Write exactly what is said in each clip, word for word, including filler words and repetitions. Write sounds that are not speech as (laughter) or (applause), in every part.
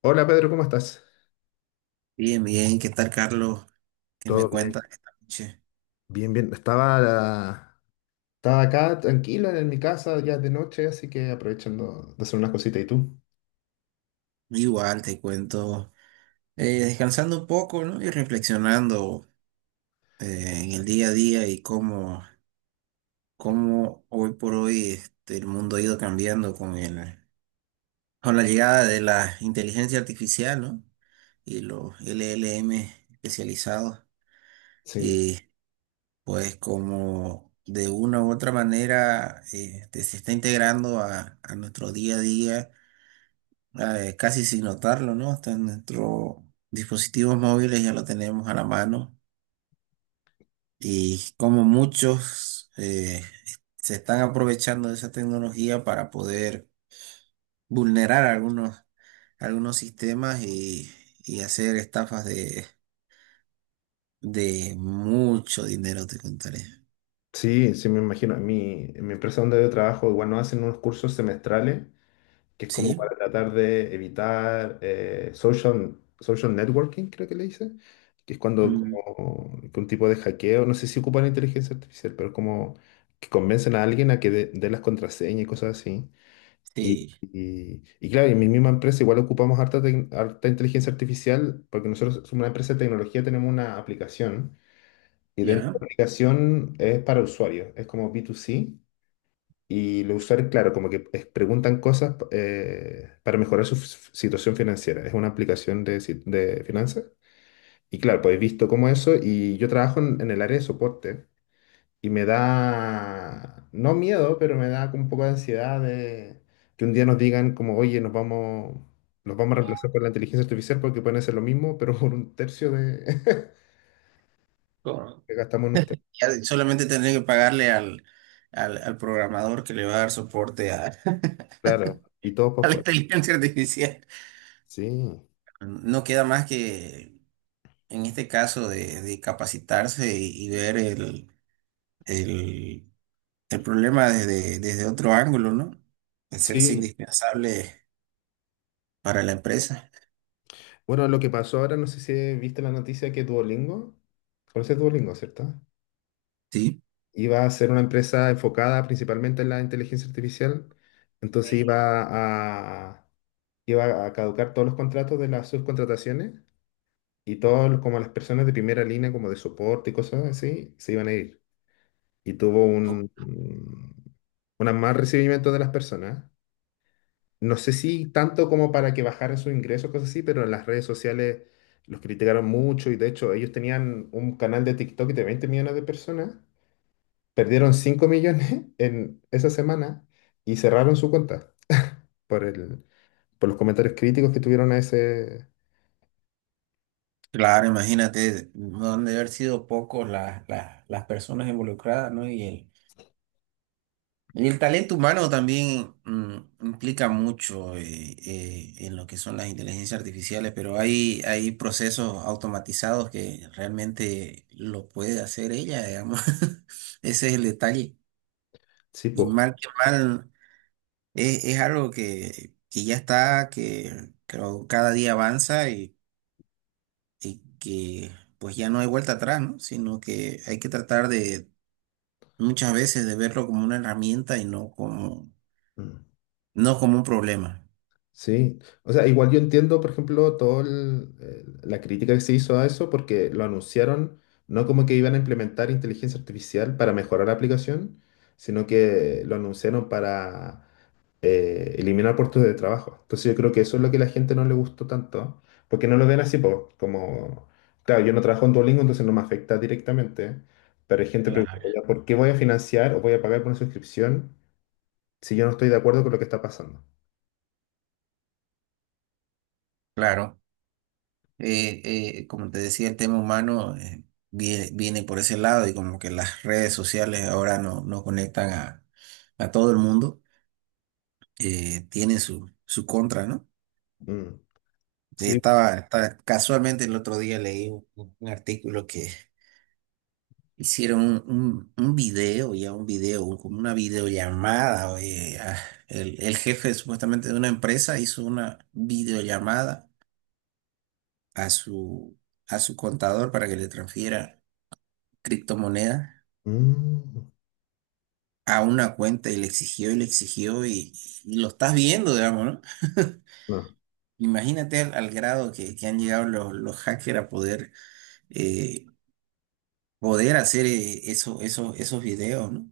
Hola Pedro, ¿cómo estás? Bien, bien, ¿qué tal, Carlos? ¿Qué me Todo bien, cuentas esta noche? bien, bien. Estaba la- Estaba acá tranquila en mi casa ya de noche, así que aprovechando de hacer unas cositas. ¿Y tú? Igual te cuento, eh, descansando un poco, ¿no? Y reflexionando eh, en el día a día y cómo, cómo hoy por hoy este, el mundo ha ido cambiando con el, con la llegada de la inteligencia artificial, ¿no? Y los L L M especializados. Sí, Y pues como de una u otra manera eh, este, se está integrando a, a nuestro día a día eh, casi sin notarlo, ¿no? Hasta en nuestros dispositivos móviles ya lo tenemos a la mano y como muchos eh, se están aprovechando de esa tecnología para poder vulnerar algunos, algunos sistemas y, y hacer estafas de, de mucho dinero, te contaré. sí, sí, me imagino. En mi, en mi empresa donde yo trabajo, igual nos hacen unos cursos semestrales, que es como ¿Sí? para tratar de evitar eh, social, social networking, creo que le dicen, que es cuando Mm, como, que un tipo de hackeo, no sé si ocupan inteligencia artificial, pero como que convencen a alguien a que dé dé las contraseñas y cosas así. Y, sí. y- y claro, en mi misma empresa igual ocupamos harta, tec- harta inteligencia artificial porque nosotros somos una empresa de tecnología, tenemos una aplicación y dentro de ¿Ya? la aplicación es para usuarios, es como B dos C y los usuarios, claro, como que es- preguntan cosas eh, para mejorar su f- situación financiera. Es una aplicación de, si- de finanzas y claro, pues he visto como eso y yo trabajo en, en el área de soporte. Y me da, no miedo, pero me da como un poco de ansiedad de que un día nos digan como, oye, nos vamos, nos vamos a reemplazar por la inteligencia artificial porque pueden hacer lo mismo, pero por un tercio de (laughs) Correcto. que gastamos en usted. Ya solamente tendría que pagarle al, al, al programador que le va a dar soporte a, (laughs) Claro, y todos (laughs) por a la fuera. inteligencia artificial. Sí, No queda más que, en este caso, de, de capacitarse y, y ver el, el, el problema desde, desde otro ángulo, ¿no? Hacerse sí. indispensable para la empresa. Bueno, lo que pasó ahora, no sé si viste la noticia que Duolingo, conoces Duolingo, ¿cierto? Sí, Iba a ser una empresa enfocada principalmente en la inteligencia artificial, entonces iba a, iba a caducar todos los contratos de las subcontrataciones. Y todos, como las personas de primera línea, como de soporte y cosas así, se iban a ir. Y tuvo un, un un mal recibimiento de las personas. No sé si tanto como para que bajaran sus ingresos, cosas así, pero en las redes sociales los criticaron mucho y de hecho ellos tenían un canal de TikTok de veinte millones de personas, perdieron cinco millones (laughs) en esa semana y cerraron su cuenta por el, por los comentarios críticos que tuvieron a ese... claro, imagínate, no han de haber sido pocos las, las, las personas involucradas, ¿no? Y el, Y el talento humano también mm, implica mucho eh, eh, en lo que son las inteligencias artificiales, pero hay, hay procesos automatizados que realmente lo puede hacer ella, digamos. (laughs) Ese es el detalle. Sí, Y po. mal que mal, es, es algo que, que ya está, que, que cada día avanza y, y que pues ya no hay vuelta atrás, ¿no? Sino que hay que tratar de muchas veces de verlo como una herramienta y no como, Mm. no como un problema. Sí, o sea, igual yo entiendo, por ejemplo, toda la crítica que se hizo a eso porque lo anunciaron no como que iban a implementar inteligencia artificial para mejorar la aplicación, sino que lo anunciaron para eh, eliminar puestos de trabajo. Entonces yo creo que eso es lo que a la gente no le gustó tanto, porque no lo ven así po, como, claro, yo no trabajo en Duolingo, entonces no me afecta directamente, pero hay gente Claro. preguntando, "Ya, ¿por qué voy a financiar o voy a pagar por una suscripción si yo no estoy de acuerdo con lo que está pasando?" Claro, eh, eh, como te decía, el tema humano eh, vie- viene por ese lado y como que las redes sociales ahora no, no conectan a, a todo el mundo, eh, tienen su, su contra, ¿no? Mm. Eh, Sí, Estaba, estaba- casualmente el otro día leí un, un artículo que hicieron un, un, un video, ya un video, un- como una videollamada, oye, a- el, el jefe supuestamente de una empresa hizo una videollamada a su, a su contador para que le transfiera criptomoneda mm, a una cuenta y le exigió y le exigió y, y lo estás viendo, digamos, ¿no? no, Imagínate al, al grado que, que han llegado los, los hackers a poder, eh, poder hacer eh, eso, eso- esos videos, ¿no?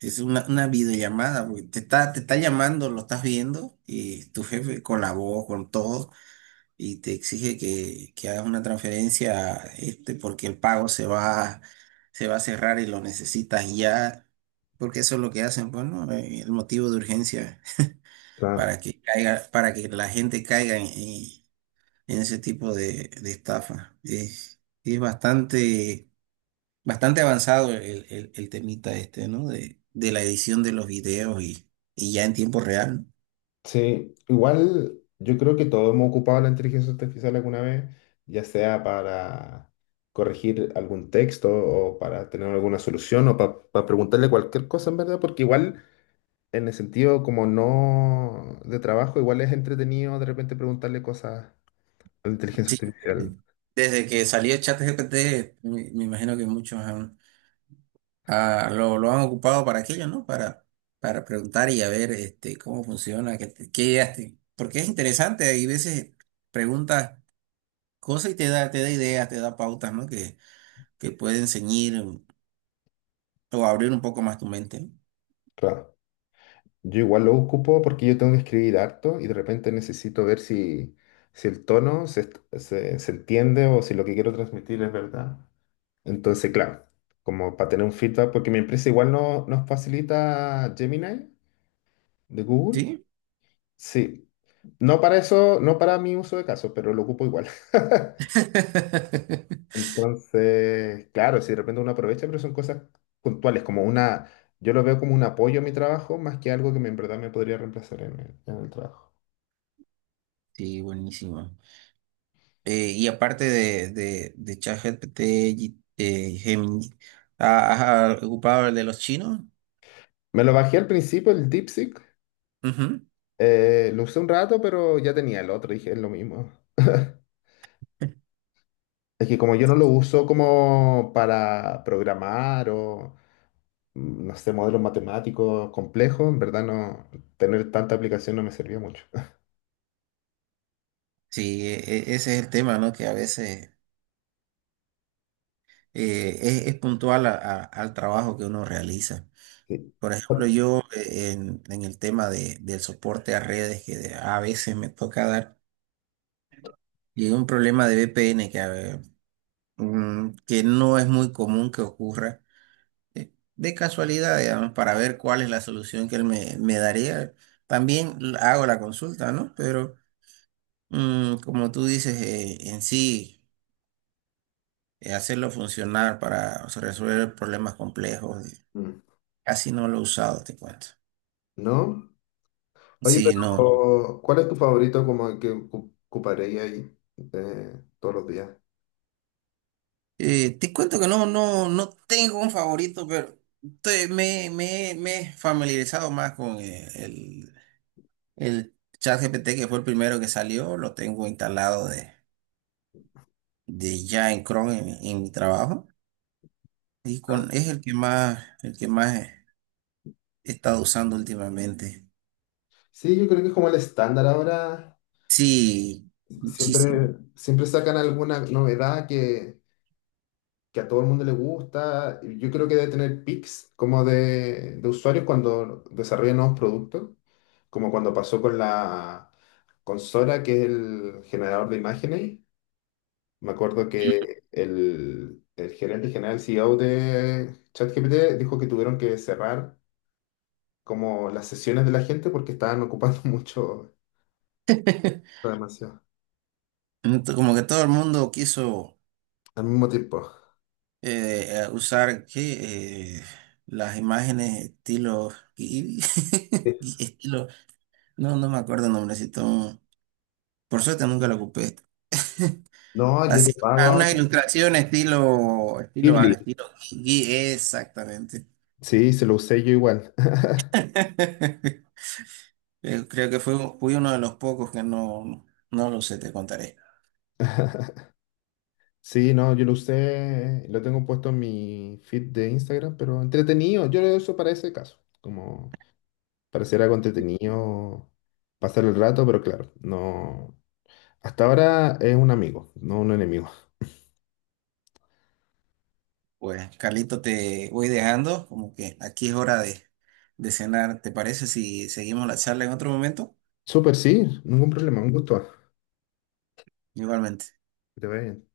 Es una, una videollamada, porque te está, te está llamando, lo estás viendo y tu jefe con la voz, con todo. Y te exige que, que hagas una transferencia este, porque el pago se va, se va a cerrar y lo necesitas ya, porque eso es lo que hacen, pues, ¿no? Eh, El motivo de urgencia, está. para que caiga, para que la gente caiga en, en- en ese tipo de, de estafa. Es, es bastante, bastante avanzado el, el, el temita este, ¿no? De, de la edición de los videos y, y ya en tiempo real. Sí, igual yo creo que todos hemos ocupado la inteligencia artificial alguna vez, ya sea para corregir algún texto o para tener alguna solución o para preguntarle cualquier cosa en verdad, porque igual en el sentido como no de trabajo, igual es entretenido de repente preguntarle cosas a la ¿No? inteligencia Sí, eh, artificial. desde que salió ChatGPT, me, me imagino que muchos han, Ah, lo, lo han ocupado para aquello, ¿no? Para, para preguntar y a ver este, cómo funciona, qué, te- qué ideas te- porque es interesante, hay veces preguntas cosas y te da, te da ideas, te da pautas, ¿no? Que, que pueden ceñir o abrir un poco más tu mente, ¿no? Claro. Yo igual lo ocupo porque yo tengo que escribir harto y de repente necesito ver si, si el tono se, est- se- se entiende o si lo que quiero transmitir es verdad. Entonces, claro, como para tener un feedback, porque mi empresa igual no, nos facilita Gemini de Google. ¿Sí? Sí, no para eso, no para mi uso de caso, pero lo ocupo igual. (laughs) (laughs) Entonces, claro, si de repente uno aprovecha, pero son cosas puntuales, como una, yo lo veo como un apoyo a mi trabajo más que algo que me- en verdad me podría reemplazar en el en el trabajo. Sí, buenísimo. Eh, y aparte de, de, de ChatGPT, G- eh, Gemini, ¿ha- ¿has ocupado el de los chinos? Me lo bajé al principio, el DeepSeek. Ujú. eh, lo usé un rato, pero ya tenía el otro, dije, es lo mismo. Es que como yo no lo uso como para programar o, mm, no sé, modelos matemáticos complejos, en verdad no, tener tanta aplicación no me servía mucho. (laughs) Sí, e- e- ese es el tema, ¿no? Que a veces... eh, es, es puntual a- a- al trabajo que uno realiza. Sí. Por ejemplo, yo eh, en, en el tema de, del soporte a redes que de- a veces me toca dar, y un problema de V P N que, eh, mm, que no es muy común que ocurra, eh, de casualidad, digamos, para ver cuál es la solución que él me, me daría. También l- hago la consulta, ¿no? Pero mm, como tú dices, eh, en sí, eh, hacerlo funcionar para o sea, resolver problemas complejos. Eh, Mm, casi no lo he usado, te cuento. ¿no? Oye, Sí, no. pero ¿cuál es tu favorito como que ocu- ocuparía ahí eh, todos los días? Eh, te cuento que no, no, no tengo un favorito, pero te- me, me, me he familiarizado más con eh, el, el ChatGPT que fue el primero que salió. Lo tengo instalado de, de ya en Chrome en, mi en mi trabajo. Y con, es el que más, el que más he he estado usando últimamente. Sí, yo creo que es como el estándar ahora. Sí, muchísimo. Siempre, siempre sacan alguna novedad que, que a todo el mundo le gusta. Yo creo que debe tener pics como de, de usuarios cuando desarrolla nuevos productos, como cuando pasó con la con Sora, que es el generador de imágenes. Me acuerdo que el, el gerente general, el C E O de ChatGPT, dijo que tuvieron que cerrar como las sesiones de la gente porque estaban ocupando (laughs) mucho, (laughs) demasiado, Como que todo el mundo quiso. al mismo tiempo. Eh, a usar ¿qué? Eh, las imágenes estilo y- Sí. (laughs) y estilo no no me acuerdo el nombrecito, por suerte nunca lo ocupé, No, y es de así pago ah, una- unas ahora. ilustraciones estilo estilo al Ghibli. estilo Gui- exactamente. Sí, se lo usé yo igual. (laughs) Eh, creo que fue fui uno de los pocos que no, no lo sé, te contaré. Sí, no, yo lo usé, lo tengo puesto en mi feed de Instagram, pero entretenido, yo lo uso para ese caso, como para hacer algo entretenido, pasar el rato, pero claro, no, hasta ahora es un amigo, no un enemigo. Pues Carlito, te voy dejando, como que aquí es hora de de cenar. ¿Te parece si seguimos la charla en otro momento? Súper, sí, ningún problema, un gusto. Igualmente. Que te vaya bien.